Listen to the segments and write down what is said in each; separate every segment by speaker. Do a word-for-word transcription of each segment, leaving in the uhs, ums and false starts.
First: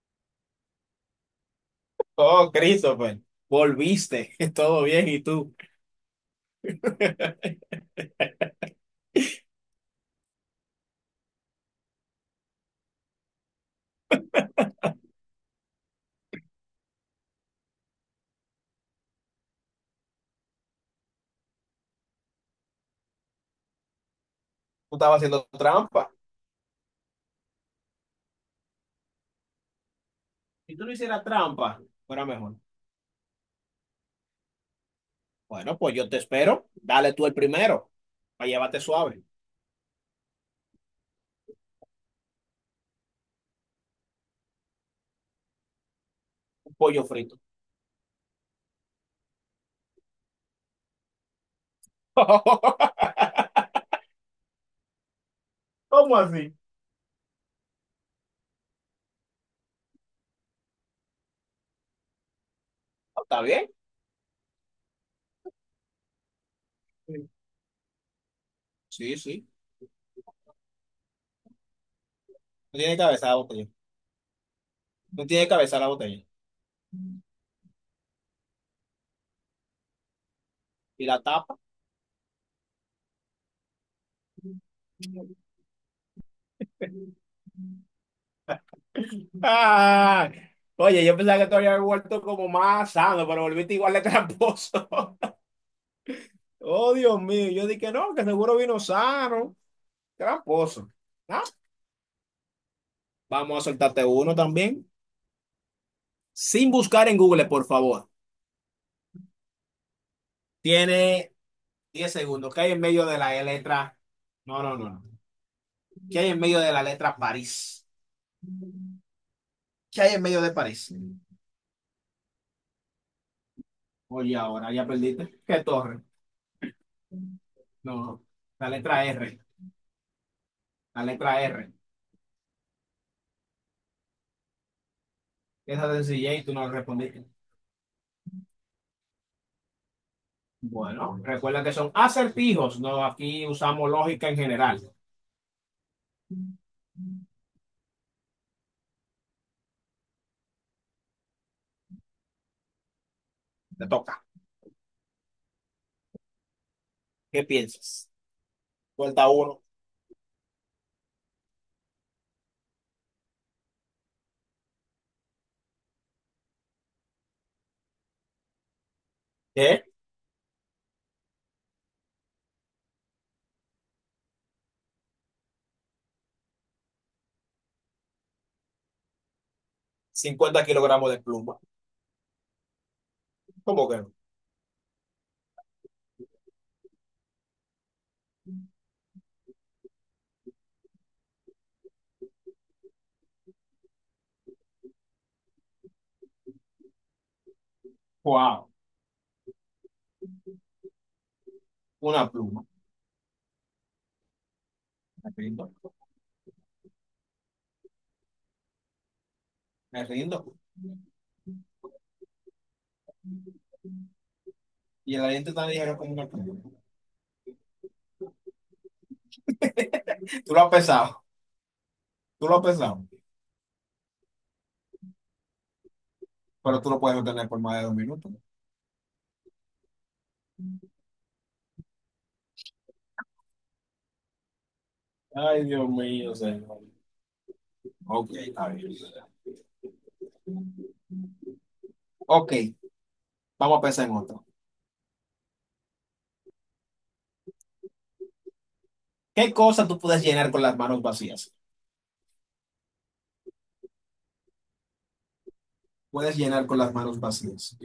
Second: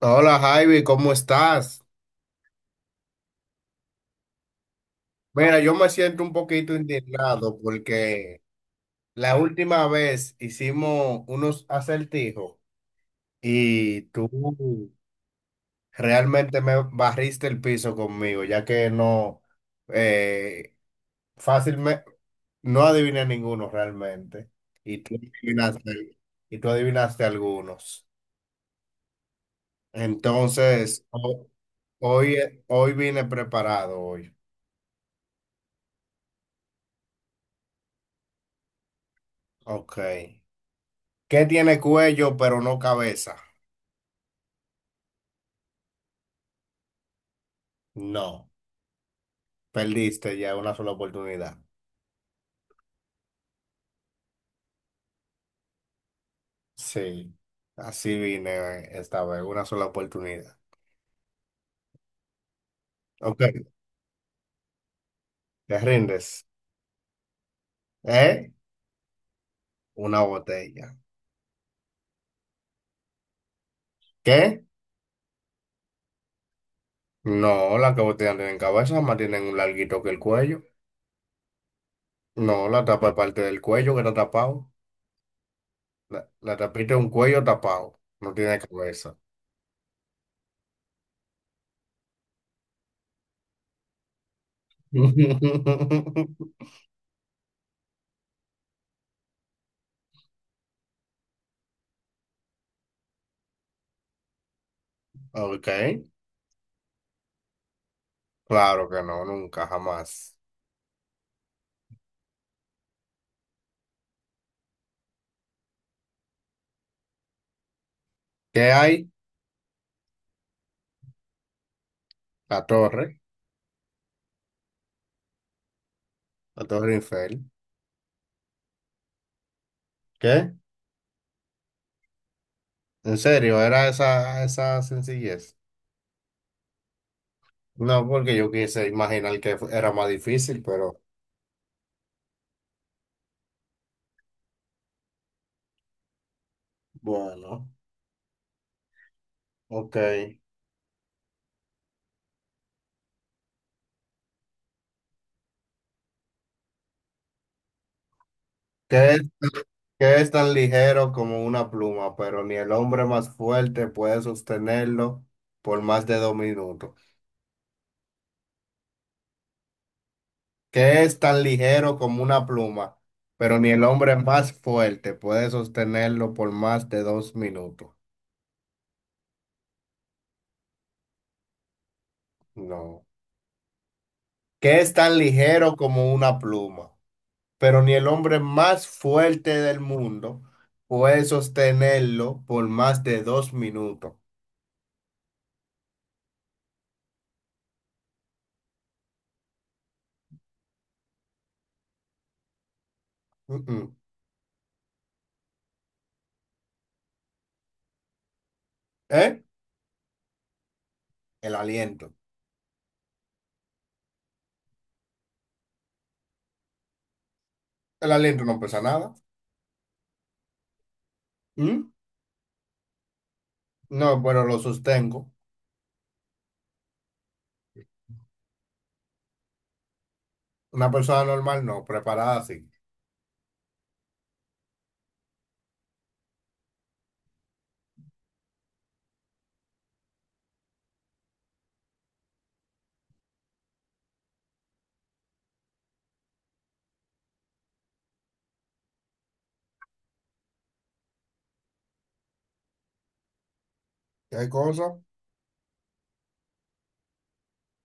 Speaker 1: Hola Javi, ¿cómo estás?
Speaker 2: Oh, Christopher, volviste, todo bien, ¿y tú?
Speaker 1: Mira, yo me siento un poquito indignado porque la última vez hicimos unos acertijos y tú realmente me barriste el piso conmigo, ya que no eh, fácilmente no adiviné ninguno realmente
Speaker 2: Tú
Speaker 1: y tú
Speaker 2: estabas haciendo trampa.
Speaker 1: adivinaste, y tú adivinaste algunos.
Speaker 2: Si tú no
Speaker 1: Entonces,
Speaker 2: hicieras
Speaker 1: ho-
Speaker 2: trampa, fuera
Speaker 1: hoy,
Speaker 2: mejor.
Speaker 1: hoy vine preparado hoy.
Speaker 2: Bueno, pues yo te espero. Dale tú el primero, para llevarte suave.
Speaker 1: Ok. ¿Qué tiene cuello pero no cabeza?
Speaker 2: Un pollo frito.
Speaker 1: No, perdiste ya una sola oportunidad.
Speaker 2: ¿Cómo así?
Speaker 1: Sí, así vine esta vez, una sola oportunidad.
Speaker 2: Oh, ¿está
Speaker 1: Ok,
Speaker 2: bien?
Speaker 1: te rindes.
Speaker 2: Sí.
Speaker 1: ¿Eh?
Speaker 2: Sí, sí.
Speaker 1: Una botella.
Speaker 2: No tiene cabeza la botella.
Speaker 1: ¿Qué?
Speaker 2: No tiene cabeza la botella.
Speaker 1: No, las que botellas no tienen cabeza, más tienen un larguito que el cuello.
Speaker 2: ¿Y la tapa?
Speaker 1: No, la tapa es parte del cuello que está tapado. La, la tapita es un cuello tapado, no tiene cabeza.
Speaker 2: Ah, oye, yo pensaba que te había vuelto como más sano, pero volviste igual de tramposo. Oh, Dios mío, yo dije que no, que seguro vino sano. Tramposo. ¿No? Vamos a soltarte uno también.
Speaker 1: Ok,
Speaker 2: Sin buscar en Google, por favor.
Speaker 1: claro que no, nunca, jamás.
Speaker 2: Tiene diez segundos. ¿Qué hay en medio de la letra? No, no, no. no. ¿Qué hay en medio de la letra París?
Speaker 1: ¿Qué hay?
Speaker 2: ¿Qué hay en medio de París?
Speaker 1: La torre.
Speaker 2: Oye, ahora ya perdiste. ¿Qué torre?
Speaker 1: La Torre Eiffel.
Speaker 2: No, no, la letra R.
Speaker 1: ¿Qué?
Speaker 2: La letra R.
Speaker 1: ¿En serio? ¿Era esa, esa sencillez?
Speaker 2: Esa sencilla y tú no respondiste.
Speaker 1: No, porque yo quise imaginar que fu- era más difícil, pero
Speaker 2: Bueno, recuerda que son acertijos. No, aquí usamos lógica en general.
Speaker 1: bueno, ok. ¿Qué
Speaker 2: Te toca. ¿Qué piensas?
Speaker 1: es,
Speaker 2: Suelta uno.
Speaker 1: qué es tan ligero como una pluma, pero ni el hombre más fuerte puede sostenerlo por más de dos minutos?
Speaker 2: ¿Qué?
Speaker 1: ¿Qué es tan ligero como una pluma, pero ni el hombre más fuerte puede sostenerlo por más de dos minutos?
Speaker 2: Cincuenta kilogramos de pluma.
Speaker 1: No.
Speaker 2: ¿Cómo que no?
Speaker 1: ¿Qué es tan ligero como una pluma? Pero ni el hombre más fuerte del mundo puede sostenerlo por más de dos minutos.
Speaker 2: Wow, una pluma.
Speaker 1: Mm-mm.
Speaker 2: Me rindo,
Speaker 1: ¿Eh?
Speaker 2: me rindo.
Speaker 1: El aliento.
Speaker 2: Y el aliento tan ligero como una pluma.
Speaker 1: El aliento no pesa nada.
Speaker 2: Tú lo has pesado,
Speaker 1: ¿Mm?
Speaker 2: tú lo has pesado,
Speaker 1: No, pero lo sostengo.
Speaker 2: pero tú lo puedes obtener por más de dos minutos.
Speaker 1: Una persona normal no, preparada así.
Speaker 2: Ay, Dios mío, señor. Ok, está bien. Ok, vamos a pensar en otro. ¿Qué cosa tú puedes llenar con las manos vacías?
Speaker 1: ¿Qué cosa?
Speaker 2: Puedes llenar con las manos vacías.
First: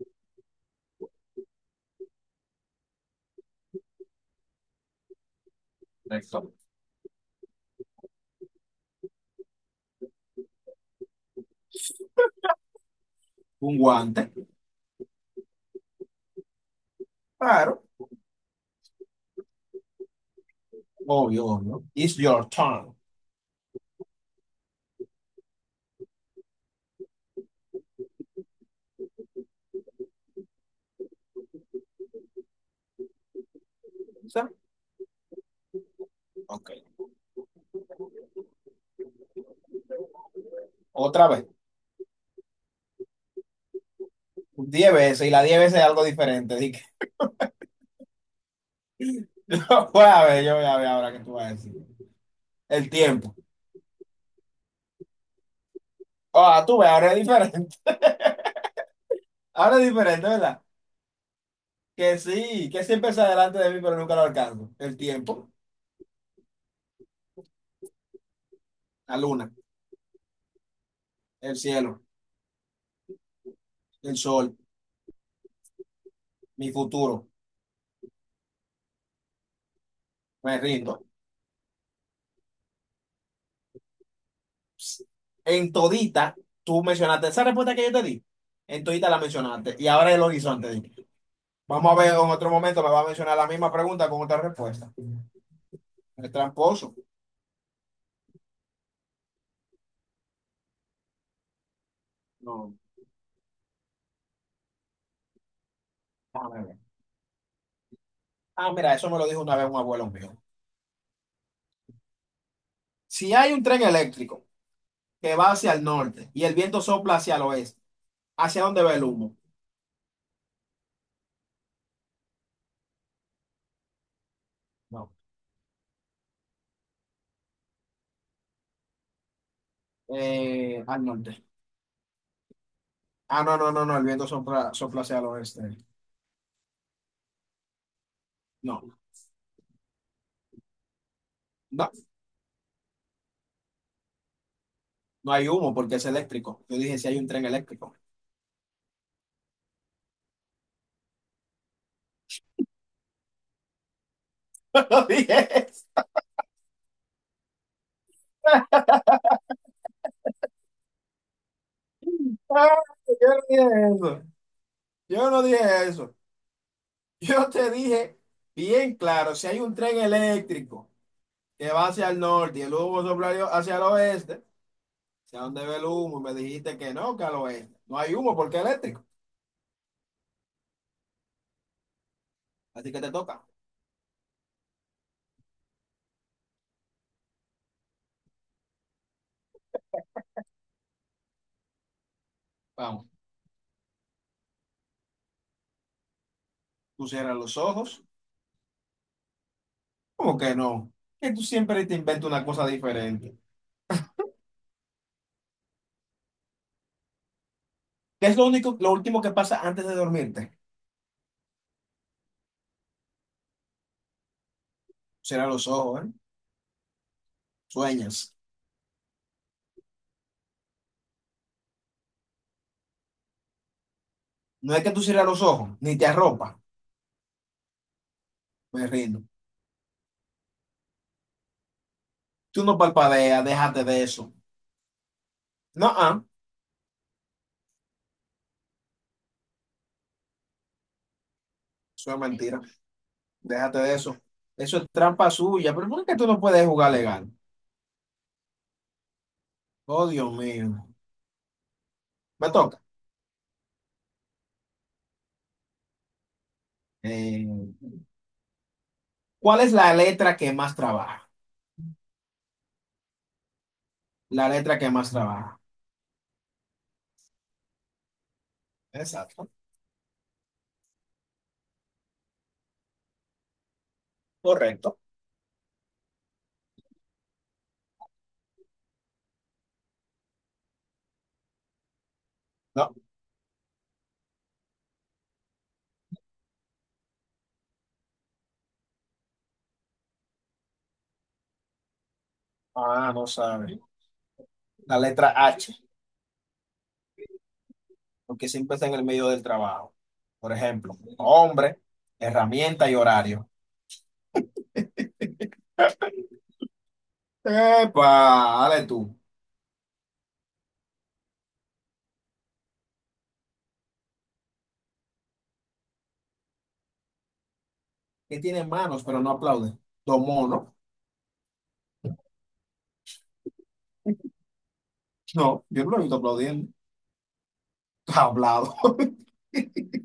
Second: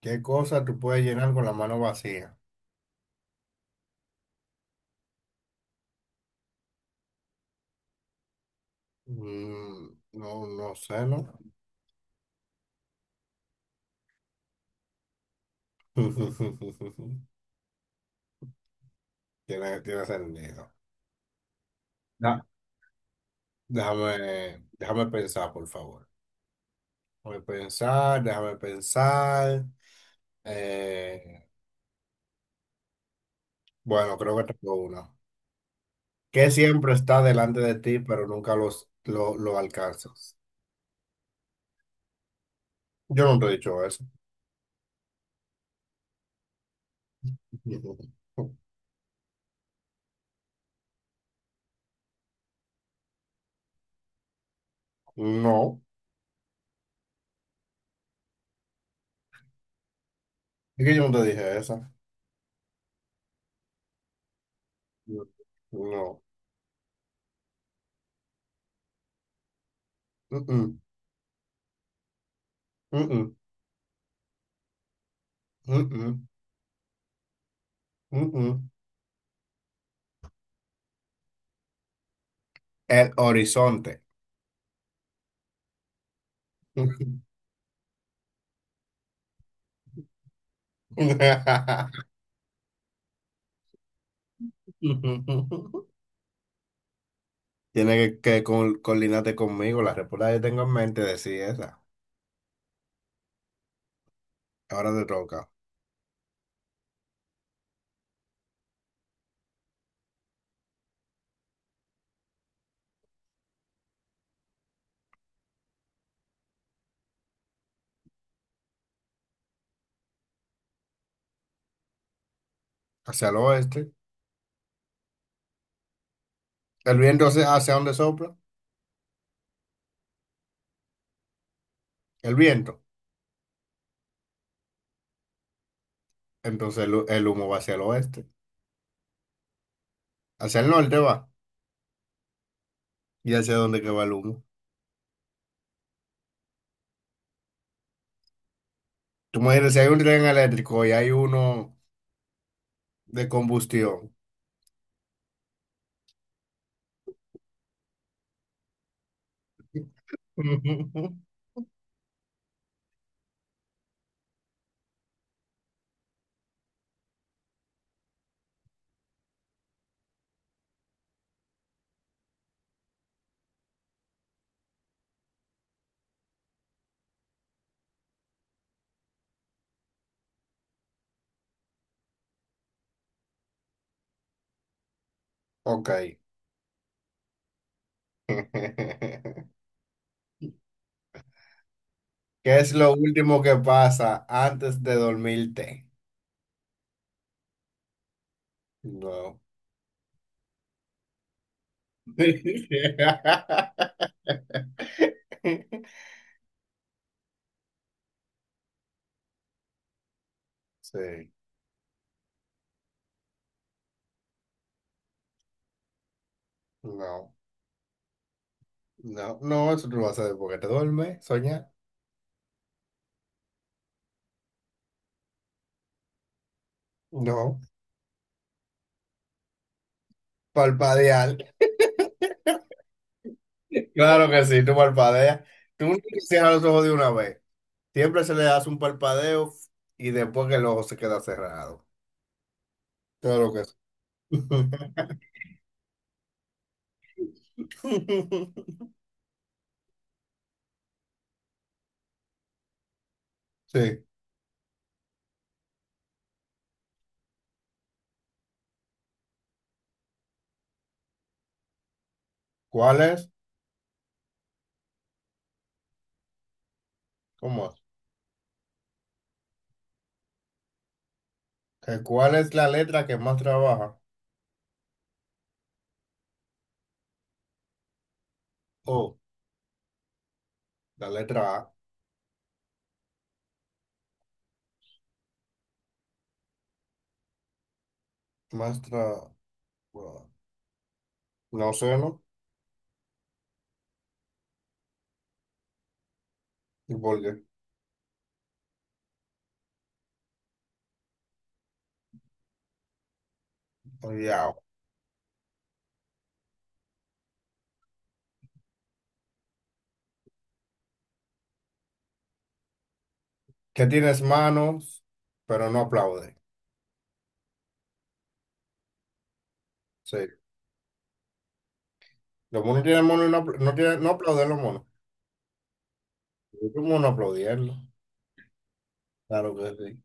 Speaker 1: ¿Qué cosa tú puedes llenar con la mano vacía?
Speaker 2: Correcto.
Speaker 1: Mm, no, no sé, ¿no?
Speaker 2: Un guante, claro,
Speaker 1: Tiene, tiene sentido.
Speaker 2: obvio, obvio. It's
Speaker 1: Da-
Speaker 2: your turn.
Speaker 1: Déjame, déjame pensar, por favor. Déjame pensar, déjame pensar. Eh, bueno, creo
Speaker 2: ¿Sí?
Speaker 1: que tengo una. Que
Speaker 2: Ok,
Speaker 1: siempre está delante de ti, pero nunca los, lo, lo alcanzas.
Speaker 2: otra vez.
Speaker 1: Yo no te he dicho eso.
Speaker 2: Diez veces, y las diez veces es algo diferente. Así que, yo voy a ver, yo voy a ver ahora qué tú vas a decir. El tiempo.
Speaker 1: No.
Speaker 2: Ah, tú ves, ahora es diferente. Ahora es diferente, ¿verdad?
Speaker 1: Es que yo no te dije esa.
Speaker 2: Que sí, que siempre está delante de mí, pero nunca lo alcanzo. El tiempo,
Speaker 1: No.
Speaker 2: la luna,
Speaker 1: Mm-mm,
Speaker 2: el cielo,
Speaker 1: mm-mm,
Speaker 2: el sol,
Speaker 1: mm-mm,
Speaker 2: mi futuro.
Speaker 1: mm-mm.
Speaker 2: Me rindo.
Speaker 1: El horizonte.
Speaker 2: Psst. En todita, tú mencionaste esa respuesta que yo te di. En todita la mencionaste. Y ahora el horizonte, dije. Vamos a ver, en otro momento me va a mencionar la misma pregunta con otra respuesta. El tramposo.
Speaker 1: Tiene que, que col- coordinarte conmigo. La respuesta que tengo en mente decía esa.
Speaker 2: No,
Speaker 1: Ahora te toca.
Speaker 2: déjame ver. Ah, mira, eso me lo dijo una vez un abuelo mío. Si hay un tren eléctrico que va hacia el norte y el viento sopla hacia el oeste. ¿Hacia dónde va el humo?
Speaker 1: Hacia el oeste.
Speaker 2: No.
Speaker 1: El viento hacia, hacia donde sopla.
Speaker 2: Eh, al norte.
Speaker 1: El viento.
Speaker 2: Ah, no, no, no, no, el viento sopla, sopla hacia el oeste.
Speaker 1: Entonces el, hu- el humo va hacia el oeste.
Speaker 2: No,
Speaker 1: Hacia el norte va.
Speaker 2: no,
Speaker 1: ¿Y hacia dónde que va el humo?
Speaker 2: no hay humo porque es eléctrico. Yo dije si hay un tren eléctrico.
Speaker 1: Tú me dices, si hay un tren eléctrico y hay uno de combustión.
Speaker 2: Yo no dije eso. Ah, yo no dije eso. Yo no dije eso. Yo te dije bien claro, si hay un tren eléctrico que va hacia el norte y el humo sopla hacia el oeste, ¿hacia dónde ve el humo? Y me dijiste que no, que al oeste. No hay humo porque es eléctrico. Así que te toca.
Speaker 1: Ok. ¿Qué es lo
Speaker 2: Vamos.
Speaker 1: último que pasa antes de dormirte?
Speaker 2: Tú cierras los ojos.
Speaker 1: No.
Speaker 2: ¿Cómo que no? Que tú siempre te inventas una cosa diferente. ¿Qué es lo único, lo último que pasa antes de dormirte?
Speaker 1: Sí.
Speaker 2: Cierra los ojos, ¿eh?
Speaker 1: No.
Speaker 2: Sueñas.
Speaker 1: No, no, eso tú lo vas a hacer porque te duermes, soñar.
Speaker 2: No, es que tú cierras los ojos, ni te arropa.
Speaker 1: No.
Speaker 2: Me rindo.
Speaker 1: Palpadear.
Speaker 2: Tú no palpadeas, déjate de
Speaker 1: Claro
Speaker 2: eso.
Speaker 1: que sí, tú palpadeas. Tú
Speaker 2: No,
Speaker 1: no
Speaker 2: ah,
Speaker 1: cierras los ojos de una vez. Siempre se le hace un parpadeo y después que el ojo se queda cerrado.
Speaker 2: eso es mentira.
Speaker 1: Claro que sí.
Speaker 2: Déjate de eso. Eso es trampa suya. Pero ¿por qué tú no puedes jugar legal? Oh, Dios mío. Me toca.
Speaker 1: Sí.
Speaker 2: Eh, ¿Cuál es la letra que más trabaja?
Speaker 1: ¿Cuál es?
Speaker 2: La letra que más trabaja.
Speaker 1: ¿Cómo es?
Speaker 2: Exacto.
Speaker 1: ¿Que ¿Cuál es la letra que más trabaja?
Speaker 2: Correcto.
Speaker 1: Oh, la letra A.
Speaker 2: No.
Speaker 1: Más tra- bueno, no sé, ¿no?
Speaker 2: Ah, no sabe. La letra H,
Speaker 1: ¿Y por qué?
Speaker 2: porque siempre está en el medio del trabajo. Por ejemplo, hombre, herramienta y horario.
Speaker 1: Ya.
Speaker 2: ¡Epa! Dale tú.
Speaker 1: Que tienes manos, pero no aplaude.
Speaker 2: Que tiene manos, pero no aplaude.
Speaker 1: Sí.
Speaker 2: Dos monos.
Speaker 1: Los monos tienen manos y no, apl- no, tienen, no aplauden los monos.
Speaker 2: No, yo no lo he visto aplaudiendo.
Speaker 1: ¿Cómo no aplaudirlo?
Speaker 2: Está hablado.
Speaker 1: Claro que sí.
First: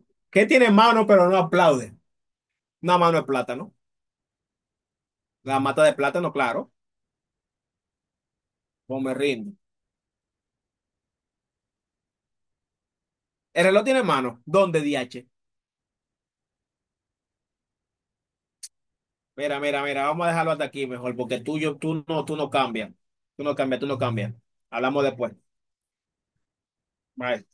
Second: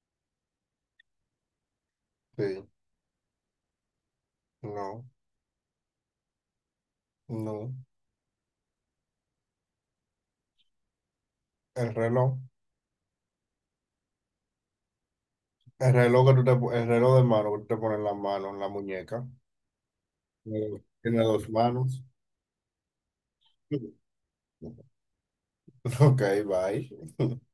Speaker 2: ¿Qué tiene mano, pero no aplaude?
Speaker 1: Sí.
Speaker 2: Una mano de plátano.
Speaker 1: No,
Speaker 2: La mata de plátano, claro.
Speaker 1: no.
Speaker 2: Pues me rindo.
Speaker 1: El reloj.
Speaker 2: ¿El reloj tiene mano? ¿Dónde, D H?
Speaker 1: El reloj que tú te, po- El reloj de mano que tú te pones en la mano, en la muñeca,
Speaker 2: Mira, mira, mira, vamos a dejarlo hasta aquí mejor,
Speaker 1: tiene
Speaker 2: porque
Speaker 1: dos
Speaker 2: tú, yo,
Speaker 1: manos.
Speaker 2: tú no, tú no cambias. Tú no cambias, tú no cambias. Hablamos después.
Speaker 1: Ok, bye.
Speaker 2: Bye.